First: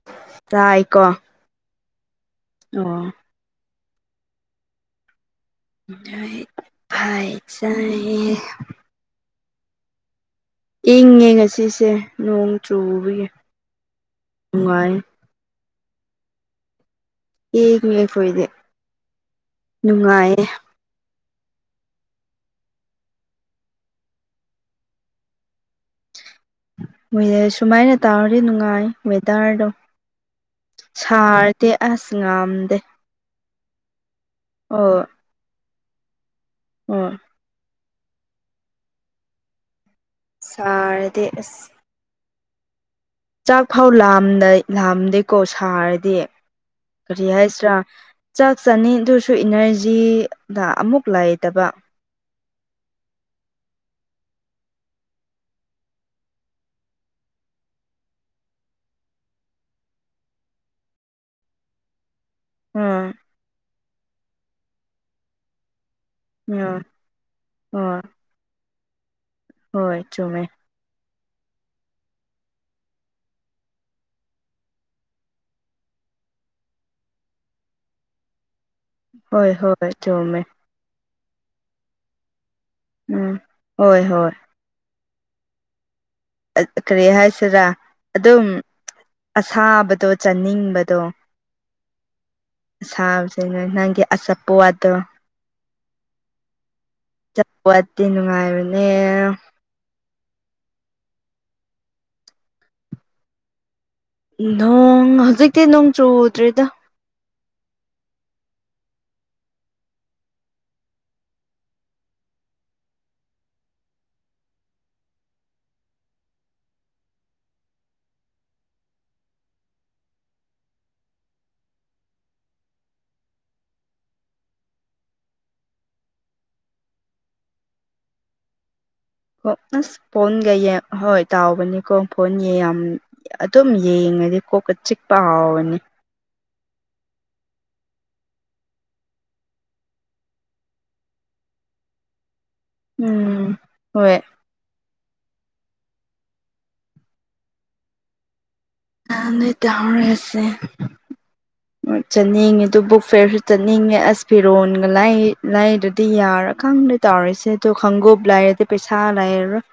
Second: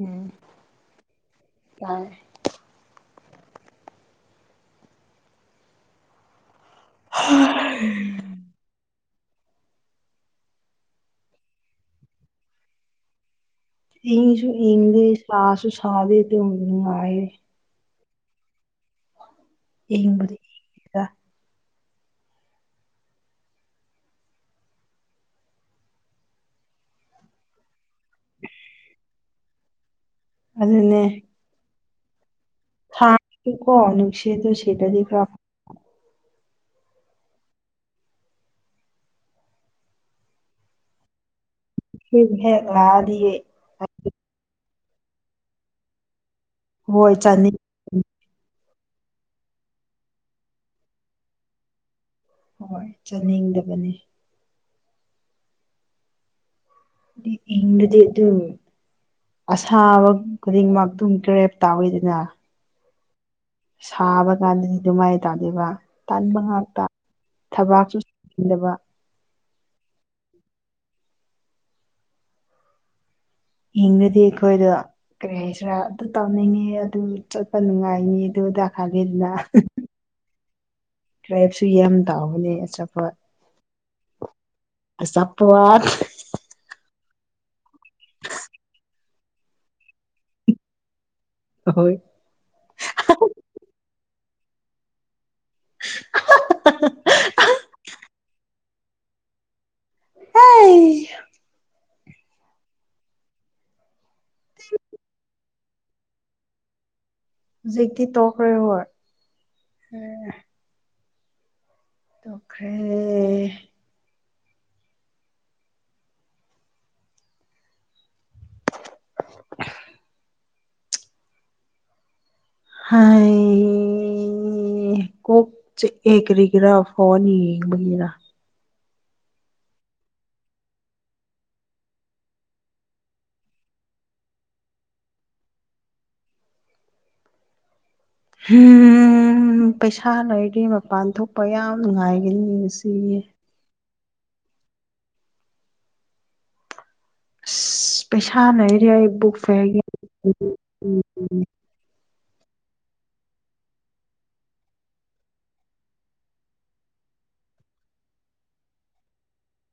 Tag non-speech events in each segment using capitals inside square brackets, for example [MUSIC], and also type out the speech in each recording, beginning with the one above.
ꯎꯝ ꯇꯥꯏꯀꯣ ꯇꯥꯔꯦ ꯑꯣ [UNINTELLIGIBLE] ꯏꯪꯉꯦ ꯉꯁꯤꯁꯦ ꯅꯣꯡ ꯆꯨꯕꯒꯤ ꯏꯪꯁꯨ ꯅꯨꯡꯉꯥꯏ ꯏꯪꯗꯦ ꯁꯥꯁꯨ ꯁꯥꯗꯦ ꯑꯗꯨꯡ ꯅꯨꯡꯉꯥꯏꯌꯦ [UNINTELLIGIBLE] ꯑꯩꯈꯣꯏꯗꯤ ꯏꯪꯕꯗꯤ ꯅꯨꯡꯉꯥꯏꯌꯦ ꯏꯪꯗ ꯋꯦꯗ꯭ꯔ ꯁꯨꯃꯥꯏꯅ ꯇꯧꯔꯗꯤ ꯅꯨꯡꯉꯥꯏ ꯋꯦꯗ꯭ꯔꯗꯣ ꯑꯗꯨꯅꯦ ꯁꯥꯔ ꯇ ꯑꯁ ꯉꯝꯗꯦ ꯁꯥꯔꯁꯨ ꯀꯣ ꯅꯨꯡꯁꯤꯠꯇꯣ ꯁꯤꯠꯂꯗꯤ ꯈ꯭ꯔ ꯐ ꯑꯥ ꯁꯥꯔꯗꯤ ꯑꯁ ꯌꯨꯝ ꯍꯦꯛ ꯂꯥꯛꯑꯗꯤ ꯆꯥꯛ ꯐꯥꯎ ꯂꯥꯝ ꯂꯥꯝꯗꯦꯀꯣ ꯁꯥꯔꯗꯤ ꯍꯣꯏ ꯀꯔꯤ ꯆꯥꯅꯤꯡ ꯍꯥꯏꯁꯤ꯭ꯔꯥ ꯆꯥꯛ ꯆꯥꯅꯤꯗꯨꯁꯨ ꯏꯅꯔꯖꯤꯗ ꯑꯃꯨꯛ ꯂꯩꯥꯏꯇꯕ ꯍꯣꯏ ꯆꯥꯅꯤꯡꯗꯕꯅꯦ ꯗꯤꯞ ꯌꯦꯡꯔꯗꯤ ꯑꯗꯨ ꯑꯁꯥꯕ [UNINTELLIGIBLE] ꯀ꯭ꯔꯦꯞ ꯇꯥꯎꯋꯤꯗꯅ ꯑꯥ ꯁꯥꯕ ꯀꯥꯟꯗꯗꯤ ꯑꯗꯨꯃꯥꯏ ꯇꯥꯗꯦꯕ ꯇꯟꯕ ꯎꯝ ꯉꯥꯛꯇ ꯊꯕꯥꯛꯁꯨ ꯍꯣꯏ ꯏꯪꯗꯕ ꯍꯣꯏ ꯆꯨꯝꯃꯦ ꯏꯪꯂꯗꯤ ꯑꯩꯈꯣꯏꯗꯣ ꯀꯔꯤ ꯍꯥꯏꯁꯤꯔꯥ ꯑꯗꯨ ꯇꯧꯅꯤꯡꯉꯦ ꯑꯗꯨ ꯆꯠꯄ ꯅꯨꯡꯉꯥꯏꯅꯤ ꯑꯗꯨꯗꯥ ꯊꯥꯕꯤꯗꯅ ꯍꯣꯏ ꯍꯣꯏ ꯆꯨꯝꯃꯦ ꯀ꯭ꯔꯦꯞꯁꯨ ꯌꯥꯝ ꯇꯥꯎꯕꯅꯦ ꯑꯆꯥꯄꯣꯠ ꯎꯝ ꯍꯣꯏ ꯍꯣꯏ ꯑꯆꯥꯄꯣꯠ ꯀꯔꯤ ꯍꯥꯏꯁꯤꯔꯥ ꯑꯗꯨꯝ ꯑꯁꯥꯕꯗꯣ ꯆꯥꯅꯤꯡꯕꯗꯣ ꯑꯍꯣꯏ ꯁꯥꯁꯅ ꯅꯪꯒꯤ ꯑꯆꯥꯄꯣꯠꯇꯣ ꯆꯠꯄꯇꯤ ꯅꯨꯡꯉꯥꯏꯕꯅꯦ ꯍꯩ ꯅꯣꯡ ꯍꯧꯖꯤꯛꯇꯤ ꯅꯣꯡ ꯆꯨꯗ꯭ꯔꯤꯗ ꯖꯤꯛꯇꯤ ꯇꯣꯛꯈ꯭ꯔꯦ ꯍꯣꯏ ꯎꯝ ꯇꯧꯈ꯭ꯔꯦ [INAUDIBLE] ꯍꯥꯏ ꯏ ꯀꯣꯛ ꯆꯤꯛꯑꯦ ꯀꯔꯤꯒꯤꯔꯥ ꯐꯣꯟ ꯌꯦꯡꯕꯒꯤꯔꯥ ꯍꯣꯏ ꯑꯁ ꯐꯣꯟꯒ ꯌꯦꯡ ꯍꯣꯏ ꯇꯥꯎꯕꯅꯤꯀꯣ ꯐꯣꯟ ꯌꯥꯝ ꯑꯗꯨꯝ ꯌꯦꯡꯉꯗꯤ ꯀꯣꯛꯀ ꯆꯤꯛꯄ ꯍꯧꯕꯅꯤ ꯄꯩꯁꯥ ꯂꯩꯗꯤ ꯃꯄꯥꯟ ꯊꯣꯛꯄ ꯌꯥꯝ ꯅꯨꯡꯉꯥꯏꯒꯅꯤ ꯁ ꯎꯝ ꯍꯣꯏ ꯑꯁ ꯄꯩꯁꯥ ꯂꯩꯔꯦ ꯑꯩ ꯕꯨꯛ ꯅꯣꯏ ꯐꯦꯌꯔꯒꯤ [UNINTELLIGIBLE] ꯂꯣꯏ ꯆꯠꯅꯤꯡꯉꯦ ꯑꯗꯨ ꯕꯨꯛ ꯐꯤꯌꯔꯁꯨ ꯆꯠꯅꯤꯡꯉꯦ ꯑꯁ ꯐꯤꯔꯣꯟꯒ ꯂꯩ ꯂꯩꯗ꯭ꯔꯗꯤ ꯌꯥꯔꯣꯏ ꯈꯪꯗꯦ ꯇꯧꯔꯤꯁꯦ ꯑꯗꯨ ꯈꯪꯒꯨꯞ ꯂꯥꯏꯔꯗꯤ ꯄꯩꯁꯥ ꯂꯩꯔꯔꯣꯏ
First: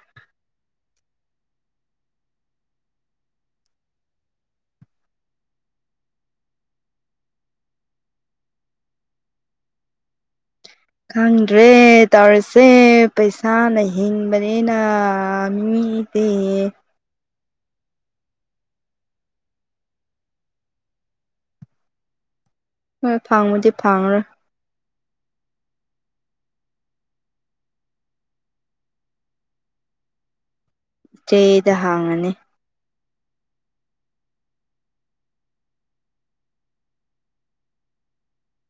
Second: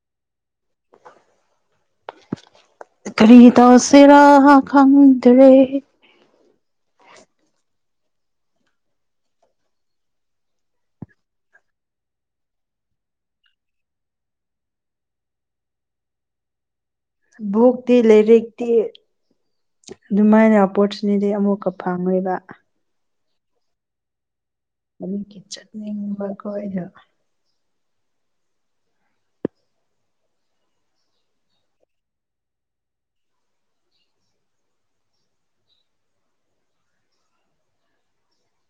ꯀ꯭ꯔꯤ ꯇꯧꯁꯤꯔꯥ ꯈꯪꯗ꯭ꯔꯦ ꯈꯪꯗ꯭ꯔꯦ ꯇꯧꯔꯤꯁꯦ ꯄꯩꯁꯥꯅ ꯍꯤꯡꯕꯅꯤꯅ ꯃꯤ ꯄꯤꯌꯦ ꯕꯨꯛꯇꯤ ꯂꯩꯔꯤꯛꯇꯤ ꯑꯗꯨꯃꯥꯏꯅ ꯑꯣꯄꯣꯔꯆꯨꯅꯤꯇꯤ ꯑꯃꯨꯛꯀ ꯐꯪꯉꯣꯏꯕ ꯍꯣꯏ ꯐꯪꯕꯨꯗꯤ ꯐꯪꯉꯔꯣꯏ ꯑꯗꯨꯗꯤ ꯆꯠꯅꯤꯡꯕꯀꯣ ꯑꯩꯅ ꯆꯦꯗ ꯍꯥꯡꯉꯅꯤ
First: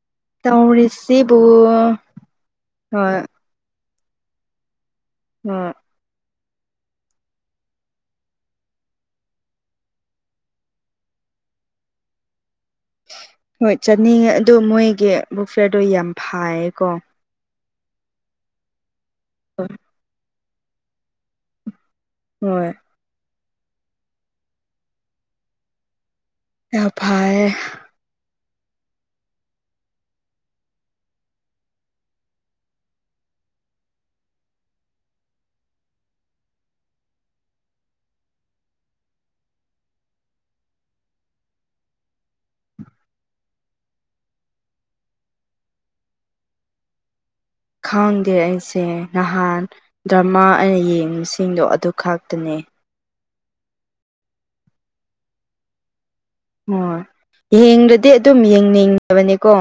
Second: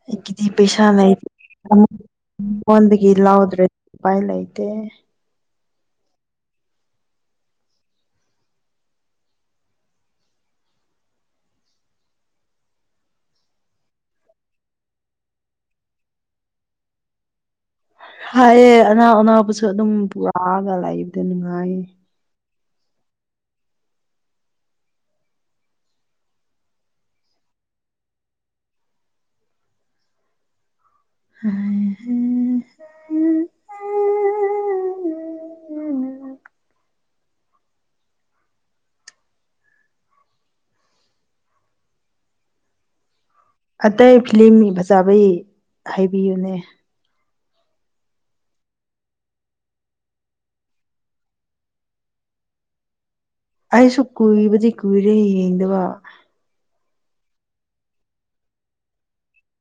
ꯑꯩꯒꯤꯗꯤ ꯄꯩꯁꯥ ꯂꯩ ꯇꯧꯔꯤꯁꯤꯕꯨ ꯑꯃ ꯐꯣꯟꯗꯒꯤ ꯍꯣꯏ ꯂꯧꯗ꯭ꯔꯦ ꯎꯄꯥꯏ ꯂꯩꯇꯦ ꯎꯝ ꯍꯣꯏ ꯆꯠꯅꯤꯡꯉꯦ ꯑꯗꯣ ꯃꯣꯏꯒꯤ ꯕꯨꯛ ꯐꯤꯌꯔꯗꯣ ꯌꯥꯝ ꯐꯥꯏꯌꯦꯀꯣ ꯐꯩꯌꯦ ꯑꯅꯧ ꯑꯅꯧꯕꯁꯨ ꯑꯗꯨꯝ ꯄꯨꯔꯛꯑꯒ ꯂꯩꯕꯗꯣ ꯅꯨꯡꯉꯥꯏꯌꯦ ꯍꯣꯏ ꯌꯥꯝ ꯐꯥꯏꯌꯦ ꯍꯥꯏ ꯍꯥꯏ ꯑꯇꯩ ꯐꯤꯂꯝꯒꯤ ꯐꯖꯕꯩ ꯍꯥꯏꯕꯤꯌꯨꯅꯦ ꯈꯪꯗꯦ ꯑꯩꯁꯦ ꯅꯍꯥꯟ ꯗ꯭ꯔꯃꯥ ꯑꯩ ꯌꯦꯡꯕꯁꯤꯡꯗꯣ ꯑꯗꯨ ꯈꯛꯇꯅꯦ ꯑꯩꯁꯨ ꯀꯨꯏꯕꯗꯤ ꯀꯨꯏꯔꯦ ꯌꯦꯡꯗꯕ ꯍꯣꯏ ꯌꯦꯡꯗ꯭ꯔꯗꯤ ꯑꯗꯨꯝ ꯌꯦꯡꯅꯤꯡ ꯑꯕꯅꯤꯀꯣ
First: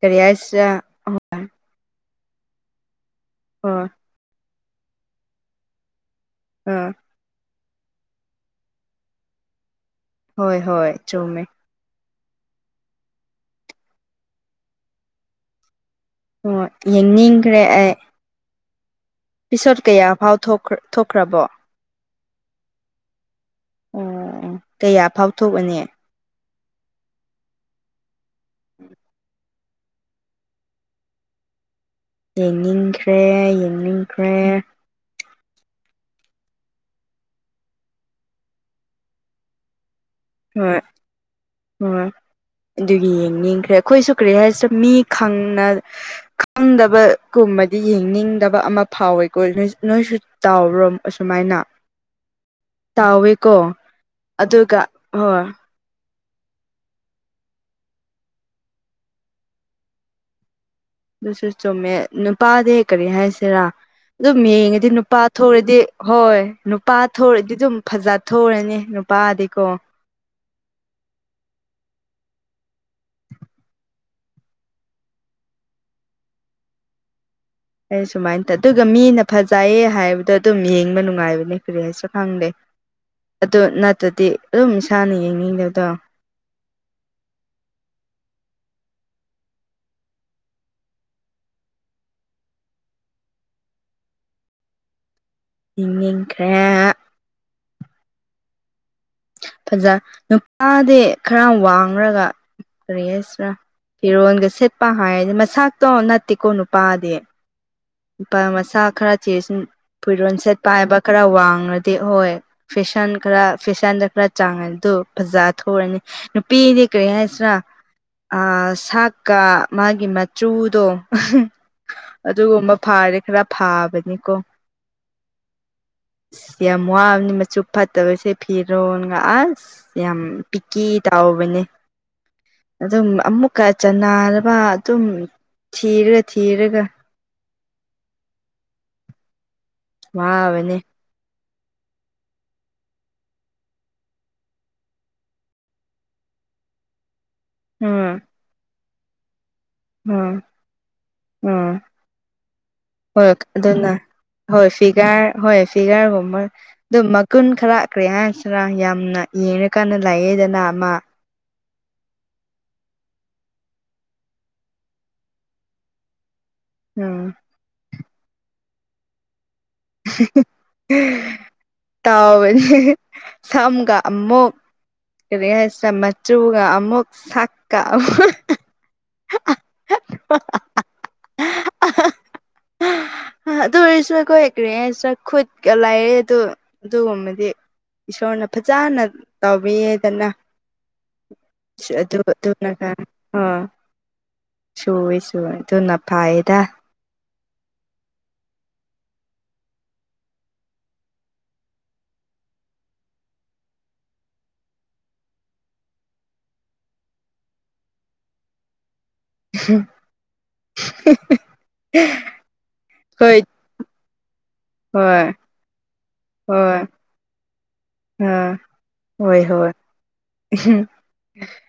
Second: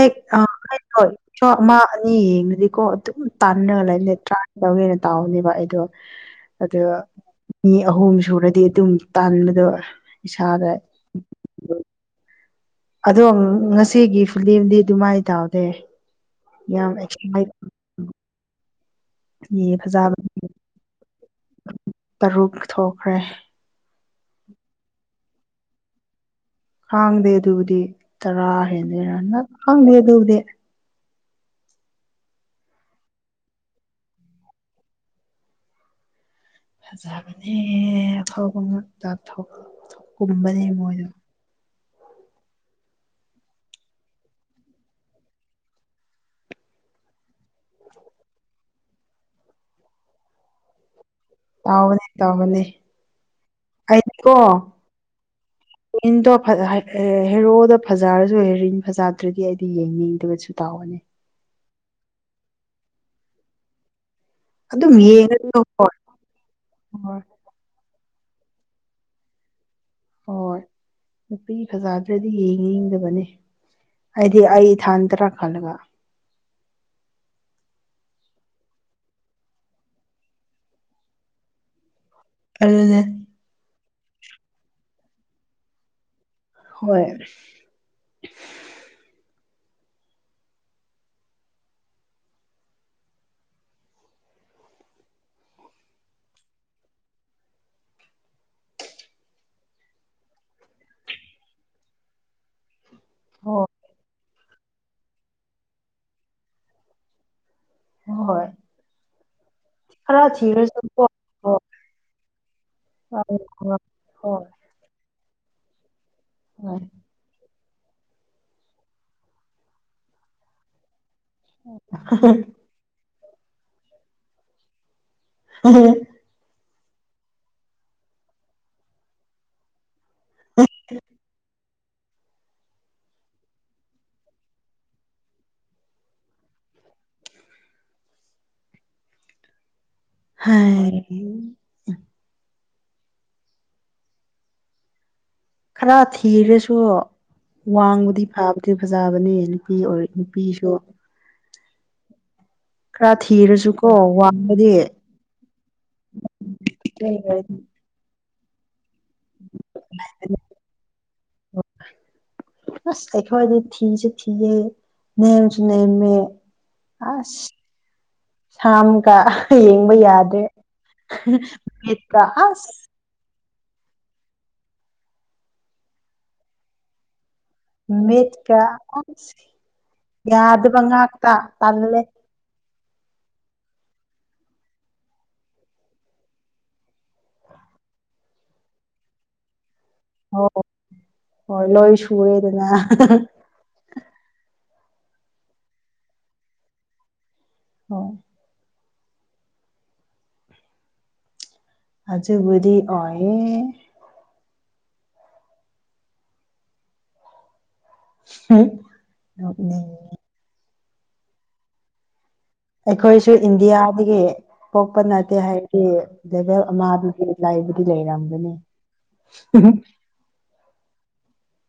ꯀꯔꯤ ꯍꯥꯏꯁꯤꯔꯥ ꯍꯣꯏ ꯁꯣ ꯑꯃ ꯑꯅꯤ ꯌꯦꯡꯉꯗꯤꯀꯣ ꯑꯗꯨꯝ ꯇꯥꯟꯅꯔ ꯍꯣꯏ ꯂꯩꯕꯅꯦ ꯇ꯭ꯔꯥ ꯂꯧꯒꯦꯅ ꯇꯥꯎꯅꯦꯕ ꯑꯩꯗꯣ ꯑꯗꯨ ꯑꯥ ꯃꯤ ꯑꯍꯨꯝ ꯁꯨꯔꯗꯤ ꯑꯗꯨꯝ ꯇꯟꯕꯗꯣ ꯍꯣꯏ ꯍꯣꯏ ꯆꯨꯝꯃꯦ ꯑꯗꯣ ꯉꯁꯤꯒꯤ ꯐꯤꯂꯦꯝꯗꯤ ꯑꯗꯨꯃꯥꯏ ꯇꯥꯎꯗꯦ ꯍꯣꯏ ꯌꯦꯡꯅꯤꯡꯈ꯭ꯔꯦ ꯑꯩ ꯄꯤꯁꯣꯠ ꯐꯖꯕ ꯀꯌꯥꯐꯥꯎ ꯊꯣꯛꯈ ꯊꯣꯛꯈ꯭ꯔꯕꯣ ꯇꯔꯨꯛ ꯊꯣꯛꯈ꯭ꯔꯦ ꯑꯣ ꯀꯌꯥ ꯐꯥꯎ ꯊꯣꯛꯑꯅꯤ ꯈꯥꯡꯗꯦ ꯑꯗꯨꯕꯨꯗꯤ ꯇꯔꯥ ꯍꯦꯟꯗꯣꯏꯔ ꯅ ꯈꯪꯗꯦ ꯑꯗꯨꯕꯨꯗꯤ ꯌꯦꯡꯅꯤꯡꯈ꯭ꯔꯦ ꯌꯦꯡꯅꯤꯡꯈ꯭ꯔꯦ ꯐꯖꯕꯅꯦ ꯑꯐꯥꯎꯕ ꯉꯥꯛꯇ ꯊꯧ ꯀꯨꯝꯕꯅꯦ ꯍꯣꯏ ꯃꯣꯏꯗꯣ ꯍꯣꯏ ꯑꯗꯨꯒꯤ ꯌꯦꯡꯅꯤꯡꯈ꯭ꯔꯦ ꯑꯩꯈꯣꯏꯁꯨ ꯀꯔꯤ ꯍꯥꯏꯁꯤꯔ ꯃꯤ ꯈꯪꯅ ꯈꯪꯗꯕꯒꯨꯝꯕꯗꯤ ꯌꯦꯡꯅꯤꯡꯗꯕ ꯑꯃ ꯐꯥꯎꯋꯦꯀꯣ ꯅꯣꯏꯁꯨ ꯇꯥꯎꯕ꯭ꯔꯣ ꯑꯁꯨꯃꯥꯏꯅ ꯇꯥꯎꯕꯅꯦ ꯇꯥꯎꯕꯅꯦ ꯇꯥꯎꯋꯦꯀꯣ ꯑꯗꯨꯒ ꯍꯣꯏ ꯔꯤꯟꯗꯣ ꯐꯖ ꯍꯦꯔꯣꯗꯣ ꯐꯖꯔꯁꯨ ꯍꯦꯔꯤꯟ ꯐꯖꯗ꯭ꯔꯗꯤ ꯑꯩꯗꯤ ꯌꯦꯡꯅꯤꯡꯗꯕꯁꯨ ꯇꯥꯎꯕꯅꯦ ꯑꯗꯨꯁꯨ ꯆꯨꯝꯃꯦ ꯅꯨꯄꯥꯗꯤ ꯀꯔꯤ ꯍꯥꯏꯁꯤꯔꯥ ꯑꯗꯨꯝ ꯌꯦꯡꯉꯗꯤ ꯑꯗꯨꯝ ꯅꯨꯄꯥ ꯌꯦꯡꯉꯅꯤ ꯊꯣꯛꯔꯗꯤ ꯍꯣꯏ ꯅꯨꯄꯥ ꯍꯣꯏ ꯊꯣꯛꯑꯗꯤ ꯑꯗꯨꯝ ꯐꯖ ꯊꯣꯛꯔꯅꯤ ꯅꯨꯄꯥꯗꯤꯀꯣ ꯍꯣꯏ ꯅꯨꯄꯤ ꯐꯖꯥꯗ꯭ꯔꯗꯤ ꯌꯦꯡꯅꯤꯡꯗꯕꯅꯦ ꯑꯩꯗꯤ ꯑꯩ ꯏꯊꯥꯟꯇꯔ ꯈꯜꯂꯒ ꯑꯩ ꯁꯨꯃꯥꯏꯅ ꯇꯧ ꯑꯗꯨꯒ ꯃꯤꯅ ꯐꯖꯩꯌꯦ ꯍꯥꯏꯕꯗꯣ ꯑꯗꯨꯝ ꯌꯦꯡꯕ ꯅꯨꯡꯉꯥꯏꯕꯅꯦ ꯀ꯭ꯔꯤ ꯍꯥꯏꯁꯤꯔ ꯈꯪꯗꯦ ꯑꯗꯨꯅꯦ ꯑꯗꯨ ꯅꯠꯇ꯭ꯔꯗꯤ ꯑꯗꯨꯝ ꯏꯁꯥꯅ ꯌꯦꯡꯅꯤꯡꯗꯕꯗꯣ ꯍꯣꯏ ꯌꯦꯡ ꯅꯤꯡꯈ꯭ꯔꯦ ꯐꯖ ꯅꯨꯄꯥꯗꯤ ꯈꯔ ꯋꯥꯡꯔꯒ ꯀꯔꯤ ꯍꯥꯥꯏꯁꯤꯔ ꯍꯣꯏ ꯐꯤꯔꯣꯟꯒ ꯁꯦꯠꯄ ꯍꯥꯏꯔꯗꯤ ꯃꯁꯥꯛꯇꯣ ꯅꯠꯇꯦꯀꯣ ꯅꯨꯄꯥꯗꯤ ꯅꯨꯄꯥ ꯍꯣꯏ ꯃꯁꯛ ꯈꯔ ꯊꯤꯔꯁꯨ ꯈꯔ ꯐꯤꯔꯣꯟ ꯁꯦꯠꯄ ꯍꯥꯏꯕ ꯊꯤꯔꯁꯨꯀꯣ ꯈꯔ ꯍꯣꯏ ꯋꯥꯡꯉꯗꯤ ꯍꯣꯏ ꯐꯦꯁꯟ ꯍꯣꯏ ꯈꯔ ꯍꯣꯏ ꯐꯦꯁꯟꯗ ꯈꯔ ꯍꯣꯏ ꯆꯥꯡꯉꯦ ꯑꯗꯨ ꯐꯖꯥ ꯊꯣꯛꯔꯅꯤ ꯅꯨꯄꯤꯗꯤ ꯀꯔꯤ ꯍꯥꯏꯁꯤꯔꯥ ꯑꯥ ꯁꯥꯛꯀ ꯃꯥꯒꯤ ꯃꯆꯨꯗꯣ ꯑꯗꯨꯒꯨꯝꯕ ꯐꯥꯔꯦ ꯈꯔ ꯐꯥꯕꯅꯤꯀꯣ [UNINTELLIGIBLE] ꯑꯁ ꯌꯥꯝ ꯋꯥꯕꯅꯤ ꯃꯆꯨ ꯐꯠꯇꯕꯁꯦ ꯐꯤꯔꯣꯟꯒ ꯑꯁ ꯌꯥꯝ ꯄꯤꯀꯤ ꯇꯥꯎꯕꯅꯦ ꯑꯗꯨꯝ ꯑꯃꯨꯛꯀ ꯆꯟꯅꯔꯕ ꯑꯗꯨꯝ ꯊꯤꯔ ꯊꯤꯔꯒ ꯋꯥꯕꯅꯦ ꯍꯥꯏ [UNINTELLIGIBLE] ꯈꯔ ꯊꯤꯔꯁꯨ ꯎꯝ ꯋꯥꯡꯕꯗꯤ ꯐꯥꯕꯗꯤ ꯐꯖꯕꯅꯦ ꯅꯨ ꯅꯨꯄꯤ ꯑꯣꯏ ꯎꯝ ꯅꯨꯄꯤꯁꯨ ꯎꯝ ꯈꯔ ꯍꯣꯏ ꯊꯤꯔꯁꯨ ꯀꯣ ꯑꯗꯨꯅ ꯋꯥꯡ ꯍꯣꯏ ꯐꯤꯒꯔ ꯍꯣꯏ ꯐꯤꯒꯔꯒꯨꯝꯕ ꯑꯗꯨꯝ ꯃꯀꯨꯟ ꯈꯔ ꯀ꯭ꯔꯤ ꯍꯥꯏꯁꯤꯔ ꯌꯥꯝꯅ ꯌꯦꯡꯉꯀꯥꯟꯗ ꯂꯥꯛꯑꯦꯗꯅ ꯑꯃ [INAUDIBLE] ꯑꯁ ꯑꯩꯈꯣꯏꯗꯤ ꯊꯤꯁꯨ ꯊꯤꯌꯦ ꯅꯦꯝꯁꯨ ꯅꯦꯝꯃꯦ ꯎꯝ ꯑꯁ ꯁꯥꯝ ꯒ ꯌꯦꯡꯕ ꯌꯥꯗ꯭ꯔꯦ ꯕꯤꯠꯀ ꯑꯁ ꯇꯥꯎꯕꯅꯦ ꯁꯝꯒ ꯑꯃꯨꯛ ꯀꯔꯤ ꯍꯥꯏꯁꯤꯔ ꯃꯆꯨꯒ ꯑꯃꯨꯛ ꯁꯛ ꯃꯤꯠ ꯀ ꯑꯁ ꯌꯥꯗꯕ ꯉꯥꯛꯇ ꯇꯜꯂꯦ ꯑꯍ ꯑꯗꯨ ꯑꯣꯏꯔꯁꯨ ꯑꯩꯈꯣꯏ ꯀꯔꯤ ꯍꯥꯏꯁꯤꯔ ꯈꯨꯠꯀ ꯂꯩꯌꯦ ꯑꯗꯨ ꯑꯗꯨꯒꯨꯝꯕꯗꯤ ꯏꯁꯣꯔꯅ ꯐꯖꯥꯅ ꯇꯥꯎꯕꯤꯌꯦ ꯇꯅ ꯑꯣ ꯍꯣꯏ ꯂꯣꯏ ꯑꯗꯨ ꯁꯨꯔꯦꯗꯅ ꯑꯗꯨꯅꯀ ꯑ ꯁꯨꯋꯦ ꯁꯨꯋꯦ ꯑꯗꯨꯅ ꯐꯥꯏꯌꯦꯗ ꯍꯣꯏ ꯑꯖꯨꯕꯨꯗꯤ ꯑꯣꯌꯦ ꯍꯨꯝ [UNINTELLIGIBLE] ꯑꯩꯈꯣꯏꯁꯨ ꯍꯣꯏ ꯏꯟꯗꯤꯌꯥꯗꯒꯤ ꯄꯣꯛꯄ ꯍꯣꯏ ꯅꯠꯇꯦ ꯍꯥꯏꯗꯤ ꯂꯦꯚꯦꯜ ꯍꯣꯏ ꯑꯃꯗꯗꯤ ꯂꯥꯏꯕꯨꯗꯤ ꯂꯩꯔꯝꯒꯅꯤ ꯑꯥ ꯍꯣꯏ ꯍꯣꯏ [UNINTELLIGIBLE]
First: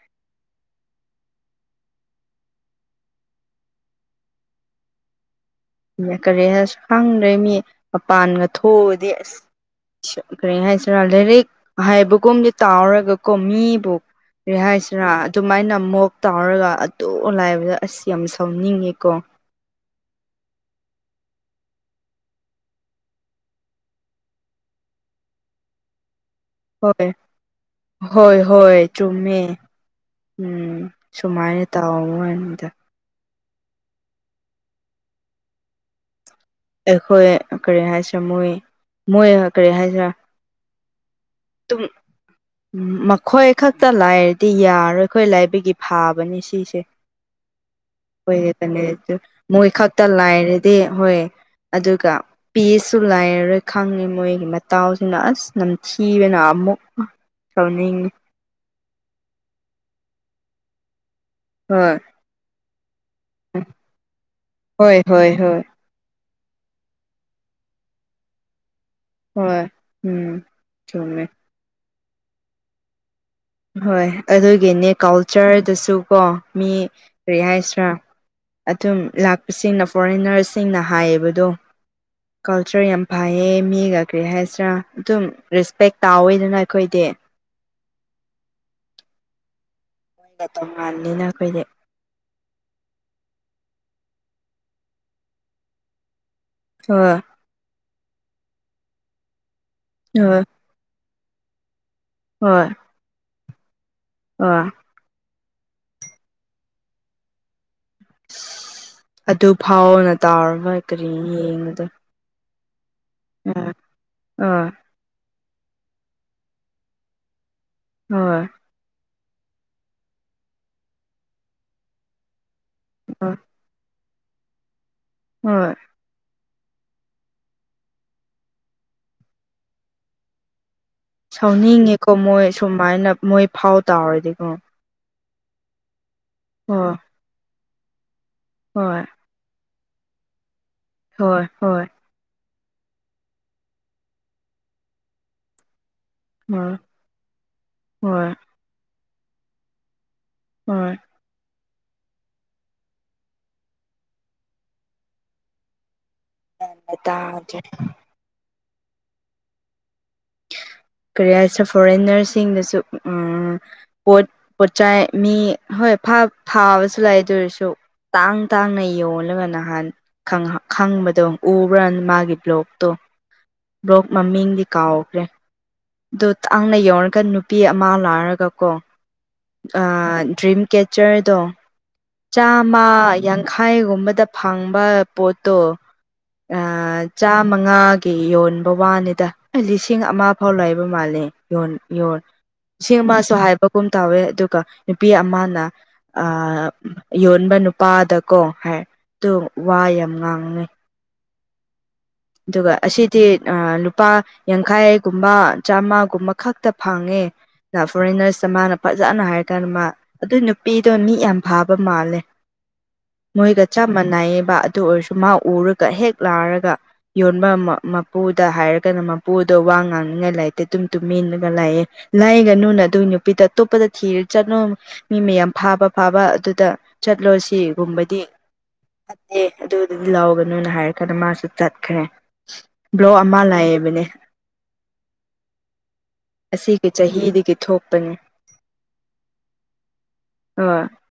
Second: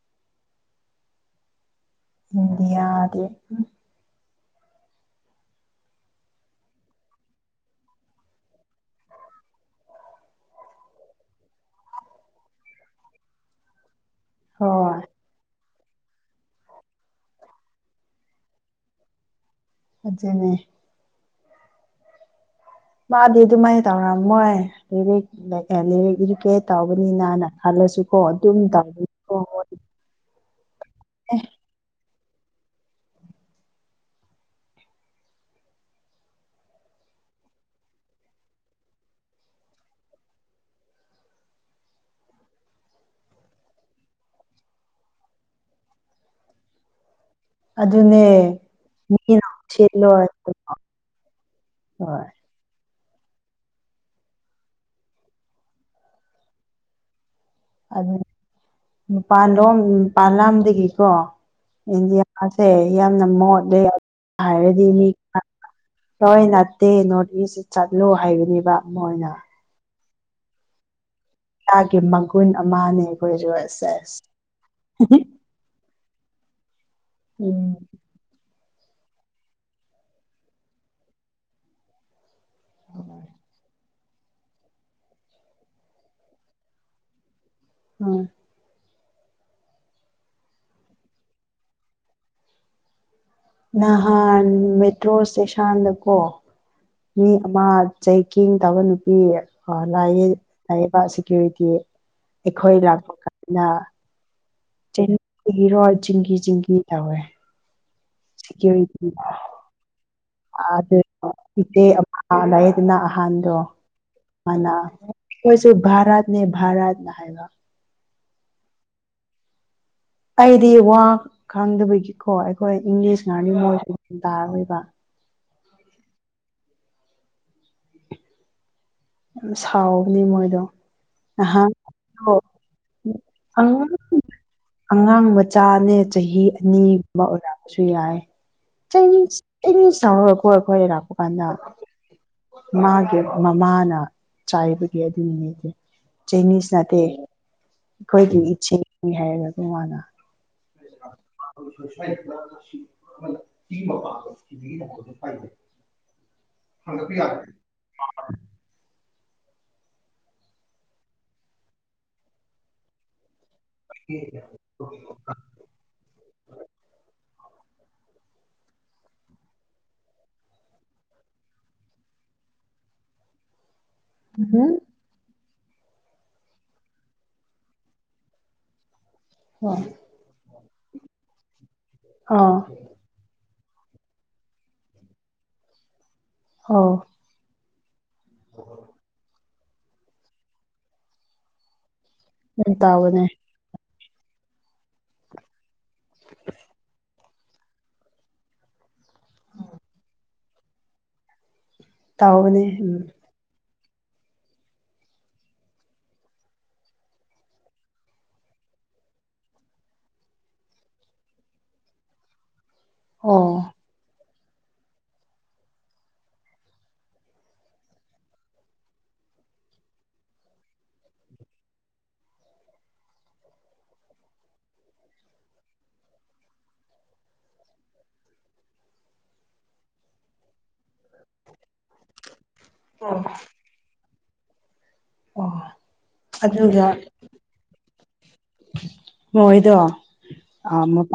ꯏꯗꯤꯌꯥꯗꯦ ꯍꯨꯝ ꯀꯔꯤ ꯍꯥꯏꯁꯨ ꯈꯪꯗ꯭ꯔꯦ ꯃꯤ ꯃꯄꯥꯟꯒ ꯊꯣꯛꯎꯔꯗꯤ ꯑꯁ ꯀꯔꯤ ꯍꯥꯏꯁꯤꯔꯥ ꯂꯥꯏꯔꯤꯛ ꯍꯥꯏꯕꯒꯨꯝꯗꯤ ꯇꯥꯎꯔꯒꯀꯣ ꯃꯤꯕꯨ ꯀꯔꯤ ꯍꯣꯏ ꯍꯥꯏꯁꯤꯔ ꯑꯗꯨꯃꯥꯏꯅ ꯑꯃꯨꯛ ꯇꯥꯎꯔꯒ ꯑꯗꯨꯛ ꯂꯥꯏꯕꯗ ꯑꯁ ꯌꯥꯝ ꯁꯥꯎꯅꯤꯡꯉꯦꯀꯣ ꯑꯗꯨꯅꯦ ꯃꯥꯗꯤ ꯑꯗꯨꯃꯥꯏꯅ ꯇꯧꯔꯝꯃꯣꯏ ꯂꯥꯏꯔꯤꯛ ꯑꯦ ꯂꯥꯏꯔꯤꯛ ꯌꯨꯀꯦꯠ ꯍꯣꯏ ꯇꯥꯎꯕꯅꯤꯅꯅ ꯈꯜꯂꯁꯨꯀꯣ ꯍꯣꯏ ꯑꯗꯨꯝ ꯍꯣꯏ ꯇꯧ ꯆꯨꯝꯃꯦ ꯎꯝ ꯁꯨꯃꯥꯏꯅ ꯇꯥꯎꯕ ꯋꯥꯅꯤꯗ ꯑꯩꯈꯣꯏ ꯀꯔꯤ ꯍꯥꯏꯁꯤꯔꯥ ꯃꯣꯏ ꯃꯣꯏ ꯀꯔꯤ ꯍꯥꯏꯁꯤꯔꯥ ꯇꯨꯝ ꯃꯈꯣꯏ ꯈꯛꯇ ꯂꯩꯔꯗꯤ ꯌꯥꯔꯣꯏ ꯑꯩꯈꯣꯏ ꯂꯥꯏꯕꯒꯤ ꯐꯥꯕꯅꯦ ꯁꯤꯁꯦ ꯑꯗꯨꯅꯦ ꯍꯣꯏ ꯑꯗꯨꯅꯤ ꯑꯗꯨ ꯃꯤꯅ ꯃꯣꯏ ꯈꯛꯇ ꯁꯦꯠꯂꯣꯏ ꯂꯥꯏꯔꯗꯤ ꯍꯣꯏ ꯑꯗꯨꯒ ꯍꯣꯏ ꯄꯤꯁꯁꯨ ꯂꯥꯏꯔꯔꯣꯏ ꯈꯪꯉꯤ ꯃꯣꯏꯒꯤ ꯃꯇꯥꯎꯁꯤꯅ ꯑꯁ ꯅꯝꯊꯤꯕꯅ ꯑꯃꯨꯛ ꯁꯥꯎꯅꯤꯡꯉꯤ ꯑꯗꯨ ꯅꯨꯄꯥꯜ ꯂꯣꯝ ꯅꯨꯄꯥꯥꯟ ꯂꯝꯗꯒꯤꯀꯣ ꯍꯣꯏ ꯏꯟꯗꯤꯌꯥ ꯑꯁꯦ ꯌꯥꯝꯅ ꯃꯣꯠꯂꯦ ꯍꯥꯏꯔꯗꯤ ꯍꯣꯏ ꯃꯤ ꯍꯣꯏ ꯍꯣꯏ ꯍꯣꯏ ꯅꯠꯇꯦ ꯅꯣꯔꯠ ꯏꯁꯇ ꯆꯠꯂꯨ ꯍꯥꯏꯕꯅꯦꯕ ꯃꯣꯏꯅ ꯍꯣꯏ ꯎꯝ ꯆꯨꯝꯃꯦ ꯏꯁꯥꯒꯤ ꯃꯒꯨꯟ ꯑꯃꯅꯦ ꯑꯩꯈꯣꯏꯁꯨ ꯑꯁ ꯍꯣꯏ ꯑꯁ ꯑꯗꯨꯒꯤꯅꯦ ꯀꯜꯆꯔꯗꯁꯨ ꯀꯣ ꯃꯤ ꯀꯔꯤ ꯎꯝ ꯍꯥꯏꯁꯤꯔꯥ ꯑꯗꯨꯝ ꯂꯥꯛꯄꯁꯤꯡꯅ ꯐꯣꯔꯦꯟꯅꯔꯁꯤꯡꯅ ꯍꯥꯏꯌꯦꯕꯗꯣ ꯀꯜꯆꯔ ꯌꯥꯝ ꯐꯩꯌꯦ ꯃꯤꯒ ꯀꯔꯤ ꯍꯥꯏꯁꯤꯔꯥ ꯑꯗꯨꯝ ꯔꯦꯁꯄꯦꯛ ꯇꯥꯎꯋꯤꯗꯨꯅ ꯑꯩꯈꯣꯏꯗꯤ ꯎꯝ ꯇꯣꯉꯥꯟꯅꯤꯅ ꯑꯩꯈꯣꯏꯗꯤ ꯅꯍꯥꯟ ꯃꯦꯇ꯭ꯔꯣ ꯏꯁꯇꯦꯁꯥꯟꯗꯀꯣ [UNINTELLIGIBLE] ꯑꯃ ꯆꯦꯀꯤꯡ ꯇꯧꯕ ꯅꯨꯄꯤ ꯂꯥꯏꯌꯦ ꯍꯣꯏ ꯂꯩꯌꯦꯕ ꯁꯦꯀ꯭ꯌꯨꯔꯤꯇꯤ ꯑꯩꯈꯣꯏ ꯂꯥꯛꯄ ꯀꯥꯟꯗ ꯑ ꯆꯦꯡꯒꯤꯔꯣ ꯆꯤꯡꯒꯤ ꯆꯤꯡꯒꯤ ꯇꯧꯋꯦ ꯁꯦꯀ꯭ꯌꯨꯔꯤ [UNINTELLIGIBLE] ꯑꯗꯨ ꯐꯥꯎꯅ ꯇꯥꯎꯔꯒ ꯑꯥ ꯀꯔꯤ [UNINTELLIGIBLE] ꯏꯇꯦ ꯌꯦꯡꯕꯗꯣ ꯑꯥ ꯂꯩꯌꯦꯗꯅ ꯑꯍꯟꯗꯣ ꯑꯥ ꯑꯥ ꯃꯅꯥ ꯈꯣꯏꯁꯨ ꯚꯥꯔꯠꯅꯦ ꯚꯥꯔꯠꯅ ꯍꯥꯏꯕ ꯑꯥ ꯑꯩꯗꯤ ꯋꯥ ꯈꯪꯗꯕꯒꯤꯀꯣ ꯑꯩꯈꯣꯏ ꯏꯪꯂꯤꯁ ꯍꯣꯏ ꯉꯥꯡꯅꯤ ꯃꯣꯏꯁꯨ ꯇꯥꯔꯣꯏꯕ ꯑꯥ ꯌꯥꯝ ꯁꯥꯎꯕꯅꯦ ꯃꯣꯏꯗꯣ ꯅꯍꯥꯟ ꯁꯥꯎꯅꯤꯡꯉꯦꯀꯣ ꯃꯣꯏ ꯁꯨꯃꯥꯏꯅ ꯃꯣꯏ ꯐꯥꯎ ꯑꯉꯥꯡ ꯇꯥꯎꯔꯗꯤꯀꯣ ꯑꯉꯥꯡ ꯃꯆꯥꯅꯦ ꯆꯍꯤ ꯍꯣꯏ ꯑꯅꯤꯒꯨꯝꯕ ꯑꯣꯏꯔꯝꯕꯁꯨ ꯌꯥꯏ ꯍꯣꯏ ꯆꯥꯏꯅꯤꯁ ꯆꯥꯏꯅꯤꯁ ꯇꯧꯔꯒꯀꯣ ꯑꯩꯈꯣꯏ ꯂꯥꯛꯄ ꯍꯣꯏ ꯀꯥꯟꯗ ꯍꯣꯏ ꯃꯥꯒꯤ ꯃꯃꯥꯅ ꯆꯥꯏꯕꯒꯤ ꯑꯗꯨꯒꯤꯅꯤꯇꯦ ꯆꯥꯢꯅꯤꯁ ꯍꯣꯏ ꯅꯠꯇꯦ ꯍꯣꯏ ꯑꯩꯈꯣꯏꯒꯤ ꯁꯤꯅꯤ ꯍꯥꯏꯔꯒꯀꯣ ꯃꯥꯅ ꯍꯣꯏ [UNINTELLIGIBLE] [UNINTELLIGIBLE] [UNINTELLIGIBLE] ꯀꯔꯤ ꯍꯥꯏꯁꯤꯔ ꯐꯣꯔꯦꯟꯅꯔꯁꯤꯡꯗꯁꯨ ꯎꯝ ꯄꯣꯠ ꯄꯣꯠꯆꯥꯏ ꯃꯤ ꯍꯣꯏ ꯐꯥ ꯐꯥꯕꯁꯨ ꯂꯩ ꯑꯗꯨ ꯑꯣꯏꯔꯁꯨ ꯇꯥꯡ ꯇꯥꯡꯅ ꯌꯣꯜꯂꯒ ꯅꯍꯥꯟ ꯈꯪꯍ ꯈꯪꯕꯗꯣ ꯎꯕ꯭ꯔꯥ ꯃꯥꯒꯤ ꯕ꯭ꯂꯣꯛꯇꯣ ꯕ꯭ꯂꯣꯛ ꯃꯃꯤꯡꯗꯤ ꯎꯝ ꯀꯥꯎꯈ꯭ꯔꯦ ꯑꯗꯨ ꯇꯥꯡꯅ ꯌꯧꯔꯒ ꯅꯨꯄꯤ ꯑꯃ ꯂꯥꯛꯔꯒꯀꯣ ꯑꯣ ꯑꯥ ꯗ꯭ꯔꯤꯝ ꯀꯦꯆꯔꯗꯣ ꯑꯥ ꯆꯥꯝꯃ ꯌꯥꯡ ꯈꯥꯢ ꯒꯨꯝꯕꯗ ꯐꯪꯕ ꯄꯣꯠꯇꯣ ꯍꯣ ꯆꯥꯝꯃꯉꯥꯒꯤ ꯌꯣꯟꯕ ꯋꯥꯅꯤꯗ ꯂꯤꯁꯤꯡ ꯑꯃ ꯐꯥꯎ ꯂꯩꯕ ꯃꯥꯜꯂꯦ ꯌꯣꯟ ꯌꯣꯟ ꯌꯥꯝ ꯂꯤꯁꯤꯡ ꯇꯥꯎꯕꯅꯦ ꯑꯃꯁꯨ ꯍꯥꯏ ꯕꯒꯨꯝ ꯇꯧꯋꯦ ꯑꯗꯨꯒ ꯅꯨꯄꯤ ꯑꯃꯅ ꯑꯥ ꯌꯣꯟꯕ ꯅꯨꯄꯥꯗꯀꯣ ꯍꯥꯏꯗꯣ ꯋꯥ ꯌꯥꯝ ꯉꯥꯡꯉꯤ ꯇꯥꯎꯕꯅꯦ ꯑꯗꯨꯒ ꯎꯝ ꯑꯁꯤꯗꯤ ꯑ ꯂꯨꯄꯥ ꯌꯥꯡꯈꯥꯢꯒꯨꯝꯕ ꯆꯥꯝꯃꯒꯨꯝꯕ ꯈꯛꯇ ꯐꯪꯉꯦ ꯇ ꯐꯣꯔꯦꯟꯅꯔꯁꯇ ꯃꯥꯅ ꯐꯖꯅ ꯍꯥꯏꯔ ꯀꯥꯟꯗ ꯃꯥ ꯑꯗꯨꯢ ꯅꯨꯄꯤꯗꯣ ꯃꯤ ꯌꯥꯝ ꯐꯥꯕ ꯃꯥꯜꯂꯦ ꯑꯣ ꯃꯣꯏꯒ ꯆꯞ ꯃꯥꯟꯅꯩꯌꯦꯕ ꯑꯗꯨ ꯑꯣꯏꯔꯁꯨ ꯃꯥ ꯎꯔꯒ ꯍꯦꯛ ꯂꯥꯛꯔꯒ ꯌꯣꯟꯕ ꯃ ꯃꯄꯨꯗ ꯍꯥꯏꯔꯒꯅ ꯃꯄꯨꯗꯣ ꯋꯥ ꯉꯥꯡꯅꯤꯡꯉꯥꯏ ꯂꯩꯥꯇꯦ ꯗꯨꯝ ꯇꯨꯝꯃꯤꯟꯅꯒ ꯂꯩꯌꯦ ꯂꯩꯒꯅꯨꯅ ꯑꯗꯨ ꯅꯨꯄꯤꯗ ꯑꯇꯣꯞꯄꯗ ꯊꯤꯔ ꯆꯠꯅꯨ ꯃꯤ ꯃꯌꯥꯝ ꯐꯥꯕ ꯐꯥꯕ ꯑꯗꯨꯗ ꯆꯠꯂꯨ ꯁꯤꯒꯨꯝꯕꯗꯤ ꯐꯠꯇꯦ ꯑꯗꯨꯗꯨꯒꯤ ꯂꯥꯎꯒꯅꯨꯅ ꯍꯥꯏꯔ ꯀꯥꯟꯗ ꯃꯥꯁꯨ ꯆꯠ ꯈ꯭ꯔꯦ ꯕ꯭ꯂꯣꯛ ꯑꯃ ꯂꯥꯢꯕꯅꯦ ꯑꯣ ꯑꯗꯨꯒ ꯑꯁꯤꯒꯤ ꯆꯍꯤꯗꯒꯤ ꯊꯣꯛꯄꯅꯦ ꯃꯣꯏꯗꯣ ꯍꯣꯏ [UNINTELLIGIBLE]